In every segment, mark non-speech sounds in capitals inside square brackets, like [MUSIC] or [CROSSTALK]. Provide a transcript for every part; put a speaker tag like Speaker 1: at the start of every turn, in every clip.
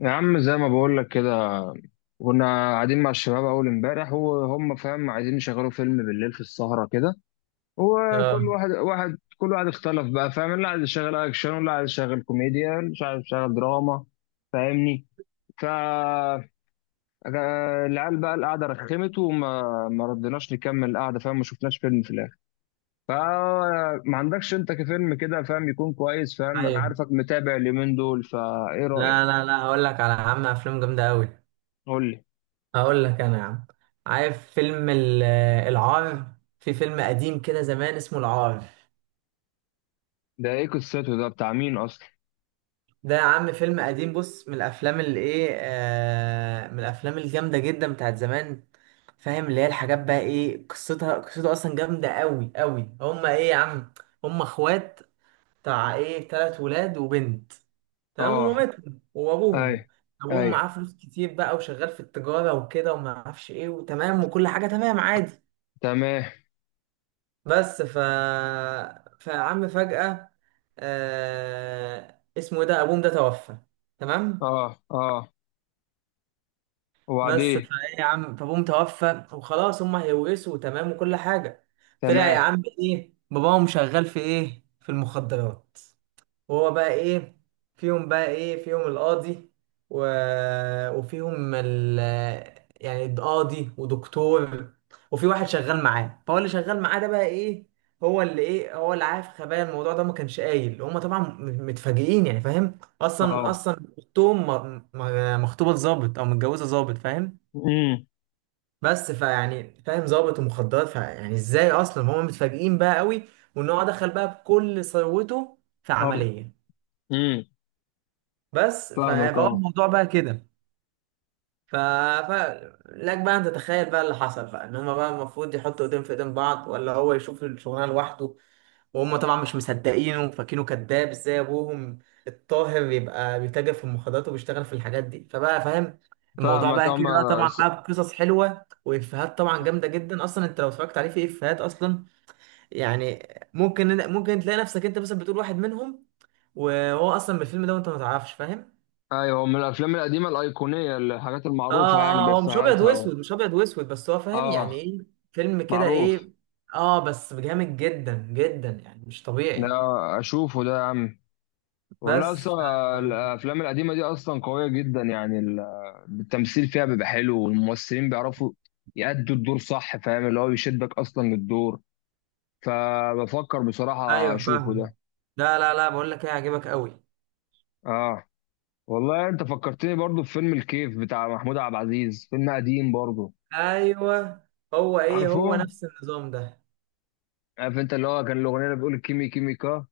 Speaker 1: يا عم زي ما بقول لك كده، كنا قاعدين مع الشباب اول امبارح وهم فاهم عايزين يشغلوا فيلم بالليل في السهرة كده. وكل
Speaker 2: اه،
Speaker 1: واحد واحد كل واحد اختلف بقى فاهم، اللي عايز يشغل اكشن واللي عايز يشغل كوميديا اللي مش عايز يشغل دراما فاهمني. ف آه، العيال بقى القعدة رخمت وما ما ردناش نكمل القعدة فاهم، ما شفناش فيلم في الاخر. فما عندكش انت كفيلم كده فاهم يكون كويس، فاهم انا
Speaker 2: ايوه.
Speaker 1: عارفك متابع اليومين دول، فايه
Speaker 2: لا
Speaker 1: رأيك؟
Speaker 2: لا لا هقول لك على عم افلام جامده قوي.
Speaker 1: قول لي،
Speaker 2: هقول لك انا يا عم، عارف فيلم العار؟ في فيلم قديم كده زمان اسمه العار.
Speaker 1: ده ايه قصته؟ ده بتاع مين اصلا؟
Speaker 2: ده يا عم فيلم قديم، بص، من الافلام اللي ايه آه من الافلام الجامده جدا بتاعت زمان، فاهم؟ اللي هي الحاجات بقى، ايه قصتها؟ قصته اصلا جامده قوي قوي. هما ايه يا عم، هما اخوات، بتاع ايه، تلات ولاد وبنت، تمام؟
Speaker 1: اه،
Speaker 2: ومامتهم
Speaker 1: اي،
Speaker 2: وابوهم. ابوهم
Speaker 1: اي،
Speaker 2: معاه فلوس كتير بقى وشغال في التجاره وكده وما اعرفش ايه، وتمام وكل حاجه تمام عادي.
Speaker 1: تمام.
Speaker 2: بس ف فعم فجاه، اسمه إيه ده، ابوهم ده توفى، تمام؟
Speaker 1: اه اه،
Speaker 2: بس
Speaker 1: وبعدين؟
Speaker 2: فايه يا عم، فابوهم توفى وخلاص، هم هيورثوا تمام وكل حاجه. طلع يا
Speaker 1: تمام.
Speaker 2: عم ايه، باباهم شغال في ايه، في المخدرات. وهو بقى ايه، فيهم بقى ايه، فيهم القاضي و... وفيهم ال... يعني القاضي ودكتور، وفي واحد شغال معاه، فهو اللي شغال معاه ده بقى ايه، هو اللي ايه، هو اللي عارف خبايا الموضوع ده، ما كانش قايل. هما طبعا متفاجئين يعني، فاهم؟ اصلا
Speaker 1: اه.
Speaker 2: اصلا اختهم مخطوبه ظابط او متجوزه ظابط، فاهم؟
Speaker 1: امم.
Speaker 2: بس فيعني فاهم، ظابط ومخدرات، فيعني ازاي، اصلا هما متفاجئين بقى قوي، وان هو دخل بقى بكل ثروته في
Speaker 1: أر-.
Speaker 2: عمليه.
Speaker 1: امم.
Speaker 2: بس
Speaker 1: فاهمك
Speaker 2: فهو
Speaker 1: اه.
Speaker 2: الموضوع بقى كده. ف... ف... لك بقى انت تتخيل بقى اللي حصل، بقى ان هما بقى المفروض يحطوا ايدين في ايدين بعض، ولا هو يشوف الشغلانه لوحده، وهم طبعا مش مصدقينه وفاكينه كذاب، ازاي ابوهم الطاهر يبقى بيتاجر في المخدرات وبيشتغل في الحاجات دي، فبقى فاهم الموضوع
Speaker 1: فاهمك
Speaker 2: بقى
Speaker 1: اه.
Speaker 2: كده بقى.
Speaker 1: ما-
Speaker 2: طبعا
Speaker 1: س-.
Speaker 2: بقى بقصص حلوه وافيهات طبعا جامده جدا، اصلا انت لو اتفرجت عليه، في افيهات اصلا يعني ممكن، ممكن تلاقي نفسك انت مثلا بتقول واحد منهم، وهو اصلا بالفيلم ده وانت ما تعرفش، فاهم؟
Speaker 1: ايوه، من الافلام القديمه الايقونيه الحاجات
Speaker 2: اه،
Speaker 1: المعروفه يعني
Speaker 2: اه، هو مش ابيض
Speaker 1: بإفيهاتها
Speaker 2: واسود، مش ابيض واسود، بس هو فاهم يعني
Speaker 1: اه.
Speaker 2: ايه، فيلم كده
Speaker 1: معروف.
Speaker 2: ايه. اه بس جامد جدا جدا يعني مش
Speaker 1: ده
Speaker 2: طبيعي.
Speaker 1: اشوفه ده يا عم، والله
Speaker 2: بس ف...
Speaker 1: اصلا الافلام القديمه دي اصلا قويه جدا. يعني التمثيل فيها بيبقى حلو، والممثلين بيعرفوا يأدوا الدور صح فاهم، اللي هو بيشدك اصلا للدور. فبفكر بصراحة
Speaker 2: ايوه
Speaker 1: اشوفه ده.
Speaker 2: فاهم. لا لا لا، بقول لك ايه، هيعجبك قوي.
Speaker 1: اه، والله انت فكرتني برضو في فيلم الكيف بتاع محمود عبد العزيز، فيلم قديم برضو.
Speaker 2: ايوه، هو ايه، هو
Speaker 1: عارفه،
Speaker 2: نفس النظام ده.
Speaker 1: عارف انت اللي هو كان الاغنية اللي بتقول كيمي كيمي كا،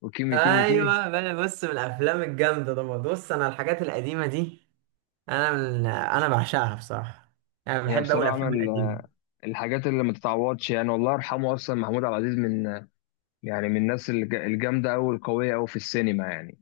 Speaker 1: وكيمي كيمي كي.
Speaker 2: ايوه بقى، بص، من الافلام الجامده ده. بص انا الحاجات القديمه دي، انا بعشقها بصراحه، يعني
Speaker 1: هي
Speaker 2: بحب قوي
Speaker 1: بصراحة من
Speaker 2: الافلام القديمه.
Speaker 1: ال- الحاجات اللي ما تتعوضش، يعني والله يرحمه اصلا محمود عبد العزيز من، يعني من الناس الجامدة قوي، القوية قوي في السينما يعني.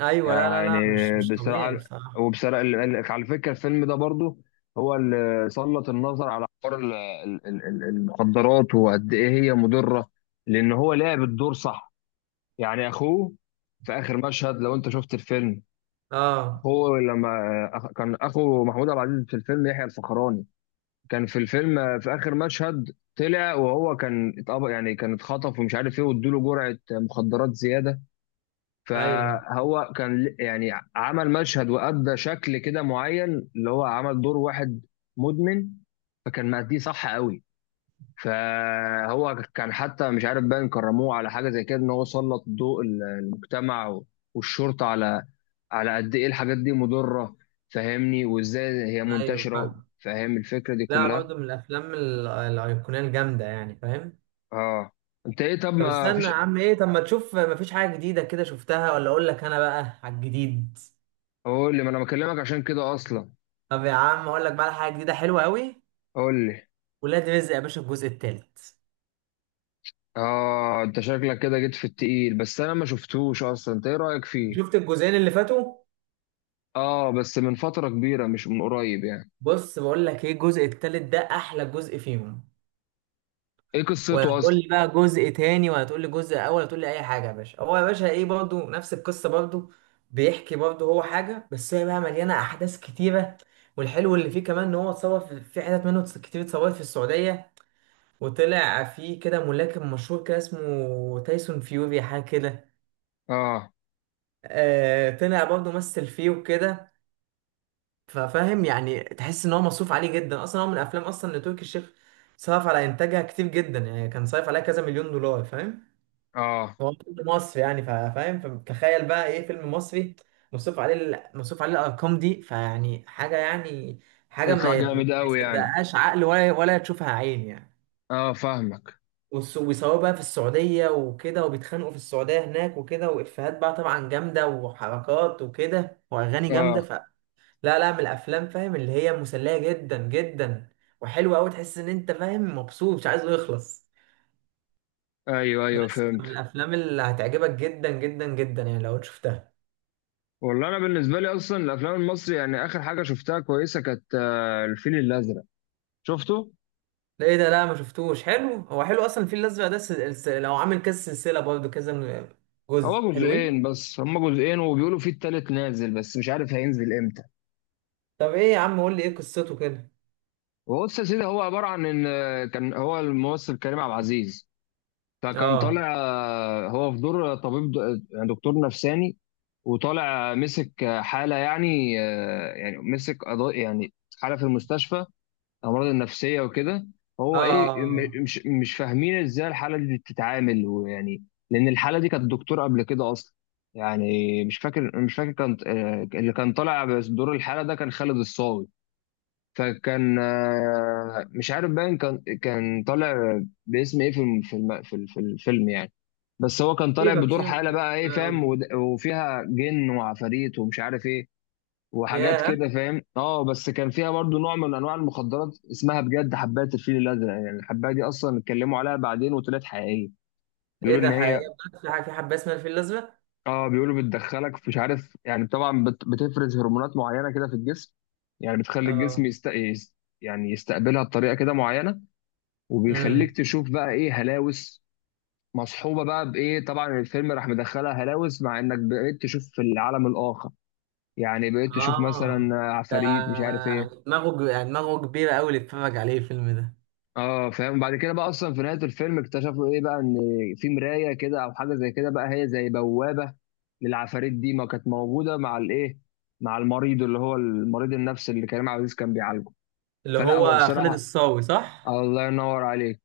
Speaker 2: ايوه، لا لا
Speaker 1: يعني
Speaker 2: لا مش مش
Speaker 1: بصراحة،
Speaker 2: طبيعي بصراحه.
Speaker 1: وبصراحة على فكرة الفيلم ده برضو هو اللي سلط النظر على حوار المخدرات، وقد ايه هي مضرة. لان هو لعب الدور صح، يعني اخوه في اخر مشهد لو انت شفت الفيلم.
Speaker 2: اه،
Speaker 1: هو لما كان اخو محمود عبد العزيز في الفيلم يحيى الفخراني، كان في الفيلم في اخر مشهد طلع وهو كان اتقبض، يعني كان اتخطف ومش عارف ايه، وادوا له جرعة مخدرات زيادة.
Speaker 2: ايوه
Speaker 1: فهو كان يعني عمل مشهد وأدى شكل كده معين، اللي هو عمل دور واحد مدمن، فكان مأديه صح قوي. فهو كان حتى مش عارف باين كرموه على حاجة زي كده، ان هو سلط ضوء المجتمع والشرطة على على قد ايه الحاجات دي مضرة فاهمني، وازاي هي
Speaker 2: ايوه
Speaker 1: منتشرة.
Speaker 2: فاهم.
Speaker 1: فاهم الفكرة دي
Speaker 2: لا
Speaker 1: كلها.
Speaker 2: برضه من الافلام الايقونيه الجامده يعني، فاهم؟
Speaker 1: اه، انت ايه؟ طب
Speaker 2: طب
Speaker 1: ما
Speaker 2: استنى
Speaker 1: فيش؟
Speaker 2: يا عم، ايه، طب ما تشوف مفيش حاجه جديده كده شفتها، ولا اقول لك انا بقى على الجديد؟
Speaker 1: قول لي، ما انا بكلمك عشان كده اصلا.
Speaker 2: طب يا عم اقول لك بقى على حاجه جديده حلوه قوي:
Speaker 1: قول لي.
Speaker 2: ولاد رزق يا باشا الجزء الثالث.
Speaker 1: اه، انت شكلك كده جيت في التقيل، بس انا ما شفتوش اصلا، انت ايه رايك فيه؟
Speaker 2: شفت الجزئين اللي فاتوا؟
Speaker 1: اه، بس من فتره كبيره مش من قريب يعني.
Speaker 2: بص بقول لك ايه، الجزء الثالث ده احلى جزء فيهم.
Speaker 1: ايه قصته
Speaker 2: وهتقول
Speaker 1: اصلا؟
Speaker 2: لي بقى جزء تاني، وهتقول لي جزء اول، هتقول لي اي حاجه يا باشا. هو يا باشا ايه، برضو نفس القصه برضو، بيحكي برضو هو حاجه، بس هي بقى مليانه احداث كتيره. والحلو اللي فيه كمان ان هو اتصور في، في حتت منه كتير اتصورت في السعوديه، وطلع فيه كده ملاكم مشهور كده اسمه تايسون فيوري حاجه كده،
Speaker 1: اه.
Speaker 2: آه، طلع برضو مثل فيه وكده. ففاهم يعني، تحس ان هو مصروف عليه جدا. اصلا هو من الافلام اصلا اللي تركي الشيخ صرف على انتاجها كتير جدا يعني، كان صرف عليها كذا مليون دولار، فاهم؟
Speaker 1: اه.
Speaker 2: هو فيلم مصري يعني، فاهم؟ فتخيل بقى ايه، فيلم مصري مصروف عليه مصروف عليه الارقام دي، فيعني حاجه يعني، حاجه
Speaker 1: يطلع
Speaker 2: ما
Speaker 1: جامد قوي يعني.
Speaker 2: يصدقهاش عقل ولا تشوفها عين يعني.
Speaker 1: اه فاهمك.
Speaker 2: ويصوروا بقى في السعوديه وكده، وبيتخانقوا في السعوديه هناك وكده، وافيهات بقى طبعا جامده وحركات وكده واغاني جامده.
Speaker 1: اه.
Speaker 2: ف لا لا، من الافلام فاهم اللي هي مسليه جدا جدا وحلوه قوي، تحس ان انت فاهم مبسوط مش عايزه يخلص.
Speaker 1: ايوه ايوه
Speaker 2: بس
Speaker 1: فهمت.
Speaker 2: من الافلام اللي هتعجبك جدا جدا جدا يعني لو شفتها.
Speaker 1: والله انا بالنسبه لي اصلا الافلام المصري، يعني اخر حاجه شفتها كويسه كانت الفيل الازرق، شفته؟
Speaker 2: ده ايه ده؟ لا ما شفتوش. حلو، هو حلو اصلا الفيل الازرق ده. لو عامل كذا سلسله، برضه كذا جزء
Speaker 1: هو
Speaker 2: حلوين.
Speaker 1: جزئين، بس هما جزئين وبيقولوا فيه التالت نازل بس مش عارف هينزل امتى.
Speaker 2: طب ايه يا عم، قول لي ايه قصته كده.
Speaker 1: وهو بص يا سيدي، هو عباره عن ان كان هو الممثل كريم عبد العزيز، فكان
Speaker 2: اه،
Speaker 1: طالع هو في دور طبيب يعني دكتور نفساني. وطالع مسك حالة يعني يعني مسك قضاء يعني، حالة في المستشفى الأمراض النفسية وكده.
Speaker 2: اه،
Speaker 1: هو إيه مش فاهمين إزاي الحالة دي بتتعامل ويعني. لأن الحالة دي كانت دكتور قبل كده أصلا، يعني مش فاكر كان اللي كان طالع، بس دور الحالة ده كان خالد الصاوي. فكان مش عارف باين كان طالع باسم ايه في الفيلم يعني. بس هو كان طالع
Speaker 2: سيبك
Speaker 1: بدور حاله بقى ايه
Speaker 2: ما
Speaker 1: فاهم،
Speaker 2: اقول.
Speaker 1: وفيها جن وعفاريت ومش عارف ايه وحاجات
Speaker 2: يا،
Speaker 1: كده فاهم. اه، بس كان فيها برضو نوع من انواع المخدرات اسمها بجد حبات الفيل الازرق، يعني الحبايه دي اصلا اتكلموا عليها بعدين وطلعت حقيقيه.
Speaker 2: ايه
Speaker 1: بيقولوا
Speaker 2: ده،
Speaker 1: ان هي،
Speaker 2: حقيقة بقى؟ في حاجه، في حبه اسمها الفيل الازرق؟
Speaker 1: اه، بيقولوا بتدخلك مش عارف يعني، طبعا بتفرز هرمونات معينه كده في الجسم، يعني بتخلي الجسم
Speaker 2: اه،
Speaker 1: يعني يستقبلها بطريقه كده معينه،
Speaker 2: امم،
Speaker 1: وبيخليك تشوف بقى ايه هلاوس. مصحوبه بقى بايه، طبعا الفيلم راح مدخلها هلاوس مع انك بقيت تشوف في العالم الاخر، يعني بقيت تشوف مثلا
Speaker 2: اه، ده
Speaker 1: عفاريت مش عارف ايه.
Speaker 2: يعني دماغه يعني دماغه كبيره قوي اللي اتفرج عليه الفيلم ده.
Speaker 1: اه فاهم. بعد كده بقى اصلا في نهايه الفيلم اكتشفوا ايه بقى، ان في مرايه كده او حاجه زي كده، بقى هي زي بوابه للعفاريت دي، ما كانت موجوده مع الايه، مع المريض اللي هو المريض النفسي اللي كريم عبد العزيز كان بيعالجه.
Speaker 2: اللي
Speaker 1: فلا هو
Speaker 2: هو خالد
Speaker 1: بصراحه،
Speaker 2: الصاوي، صح؟
Speaker 1: الله ينور عليك.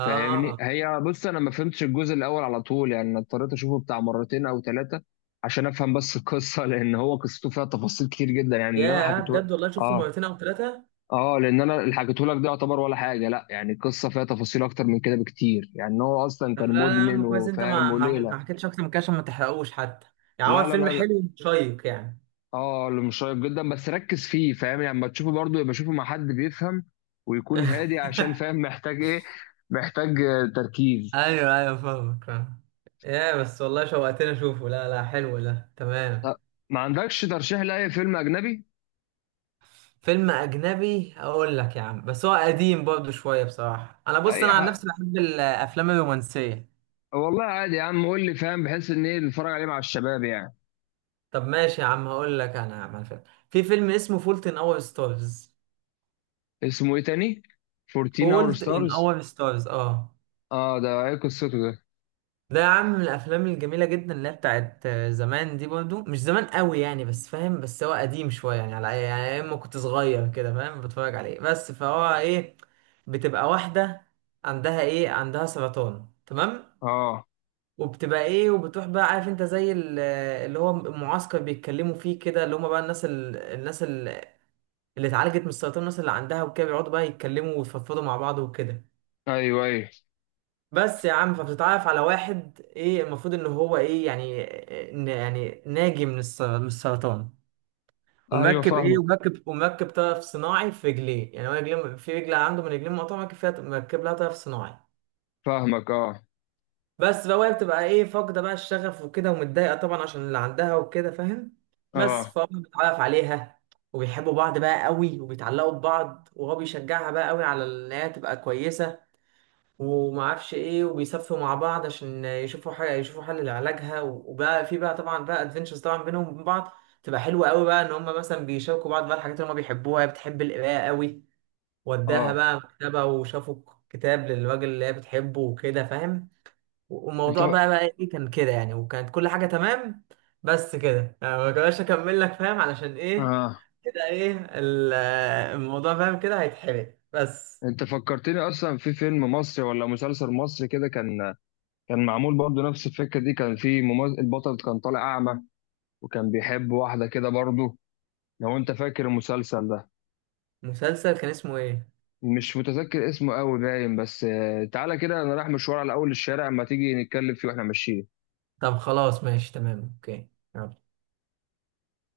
Speaker 1: فاهمني، هي بص انا ما فهمتش الجزء الاول على طول يعني، أنا اضطريت اشوفه بتاع مرتين او ثلاثه عشان افهم بس القصه، لان هو قصته فيها تفاصيل كتير جدا يعني، اللي انا
Speaker 2: يا
Speaker 1: حكيته.
Speaker 2: بجد، والله شفته
Speaker 1: اه
Speaker 2: مرتين او ثلاثه؟
Speaker 1: اه، لان انا اللي حكيته لك ده يعتبر ولا حاجه، لا يعني القصه فيها تفاصيل اكتر من كده بكتير يعني، هو اصلا
Speaker 2: طب
Speaker 1: كان
Speaker 2: لا لا يا
Speaker 1: مدمن
Speaker 2: عم كويس انت
Speaker 1: وفاهم
Speaker 2: ما
Speaker 1: وليله.
Speaker 2: حكيتش اكتر من كده عشان ما تحرقوش حتى، يعني هو
Speaker 1: لا لا
Speaker 2: الفيلم
Speaker 1: لا لا
Speaker 2: حلو وشيق يعني.
Speaker 1: اه، اللي مشيق جدا بس ركز فيه فاهم، يعني لما تشوفه برضه يبقى شوفه مع حد بيفهم ويكون
Speaker 2: [LAUGHS]
Speaker 1: هادي، عشان فاهم محتاج ايه، محتاج تركيز.
Speaker 2: ايوه ايوه فاهمك فاهم. يا بس والله شوقتني اشوفه. لا لا حلو ده،
Speaker 1: طب
Speaker 2: تمام.
Speaker 1: ما عندكش ترشيح لاي فيلم اجنبي؟
Speaker 2: فيلم اجنبي اقول لك يا عم، بس هو قديم برضه شويه بصراحه. انا بص،
Speaker 1: اي
Speaker 2: انا عن
Speaker 1: حق،
Speaker 2: نفسي بحب الافلام الرومانسيه.
Speaker 1: والله عادي يا عم قول لي فاهم، بحيث ان ايه نتفرج عليه مع الشباب يعني.
Speaker 2: طب ماشي يا عم، هقول لك انا يا عم على الفيلم. في فيلم اسمه فولت ان اور ستارز.
Speaker 1: اسمه ايه تاني؟ 14 اور
Speaker 2: فولت ان
Speaker 1: ستارز؟
Speaker 2: اور ستارز، اه.
Speaker 1: اه، ده ايه قصته ده؟
Speaker 2: ده يا عم من الافلام الجميله جدا، اللي هي بتاعت زمان دي، برضو مش زمان قوي يعني، بس فاهم بس هو قديم شويه يعني، على يعني اما كنت صغير كده فاهم بتفرج عليه. بس فهو ايه، بتبقى واحده عندها ايه، عندها سرطان، تمام؟
Speaker 1: اه.
Speaker 2: وبتبقى ايه، وبتروح بقى، عارف انت، زي اللي هو المعسكر بيتكلموا فيه كده، اللي هم بقى اللي اتعالجت من السرطان، الناس اللي عندها وكده، بيقعدوا بقى يتكلموا ويفضفضوا مع بعض وكده.
Speaker 1: ايوه ايوه.
Speaker 2: بس يا عم فبتتعرف على واحد، ايه المفروض ان هو ايه يعني، يعني ناجي من السرطان،
Speaker 1: ايوه
Speaker 2: ومركب ايه،
Speaker 1: فاهمك.
Speaker 2: ومركب طرف صناعي في رجليه، يعني هو رجليه، في رجل عنده من رجليه مقطوعه مركب فيها، مركب لها طرف صناعي.
Speaker 1: فاهمك اه.
Speaker 2: بس بقى، وهي بتبقى ايه فاقده بقى الشغف وكده، ومتضايقه طبعا عشان اللي عندها وكده، فاهم؟ بس
Speaker 1: اه.
Speaker 2: فهو بيتعرف عليها، وبيحبوا بعض بقى قوي وبيتعلقوا ببعض، وهو بيشجعها بقى قوي على ان هي تبقى كويسه وما اعرفش ايه، وبيسافروا مع بعض عشان يشوفوا حاجه، يشوفوا حل لعلاجها، وبقى في بقى طبعا بقى ادفنتشرز طبعا بينهم وبين بعض، تبقى حلوه قوي بقى ان هم مثلا بيشاركوا بعض بقى الحاجات اللي هم بيحبوها. هي بتحب القرايه قوي، وداها
Speaker 1: اه
Speaker 2: بقى مكتبه وشافوا كتاب للراجل اللي هي بتحبه وكده، فاهم؟
Speaker 1: انت.
Speaker 2: والموضوع بقى بقى ايه، كان كده يعني وكانت كل حاجه تمام. بس كده يعني، ما كناش اكمل لك فاهم علشان ايه،
Speaker 1: اه،
Speaker 2: كده ايه الموضوع فاهم كده هيتحرق بس.
Speaker 1: انت فكرتني اصلا في فيلم مصري ولا مسلسل مصري كده، كان كان معمول برضه نفس الفكره دي، كان في ممثل البطل كان طالع اعمى، وكان بيحب واحده كده برضه. لو انت فاكر المسلسل ده.
Speaker 2: مسلسل كان اسمه ايه؟
Speaker 1: مش متذكر اسمه قوي باين، بس تعالى كده انا رايح مشوار على اول الشارع، اما تيجي نتكلم فيه واحنا ماشيين.
Speaker 2: طب خلاص ماشي تمام، اوكي. يلا.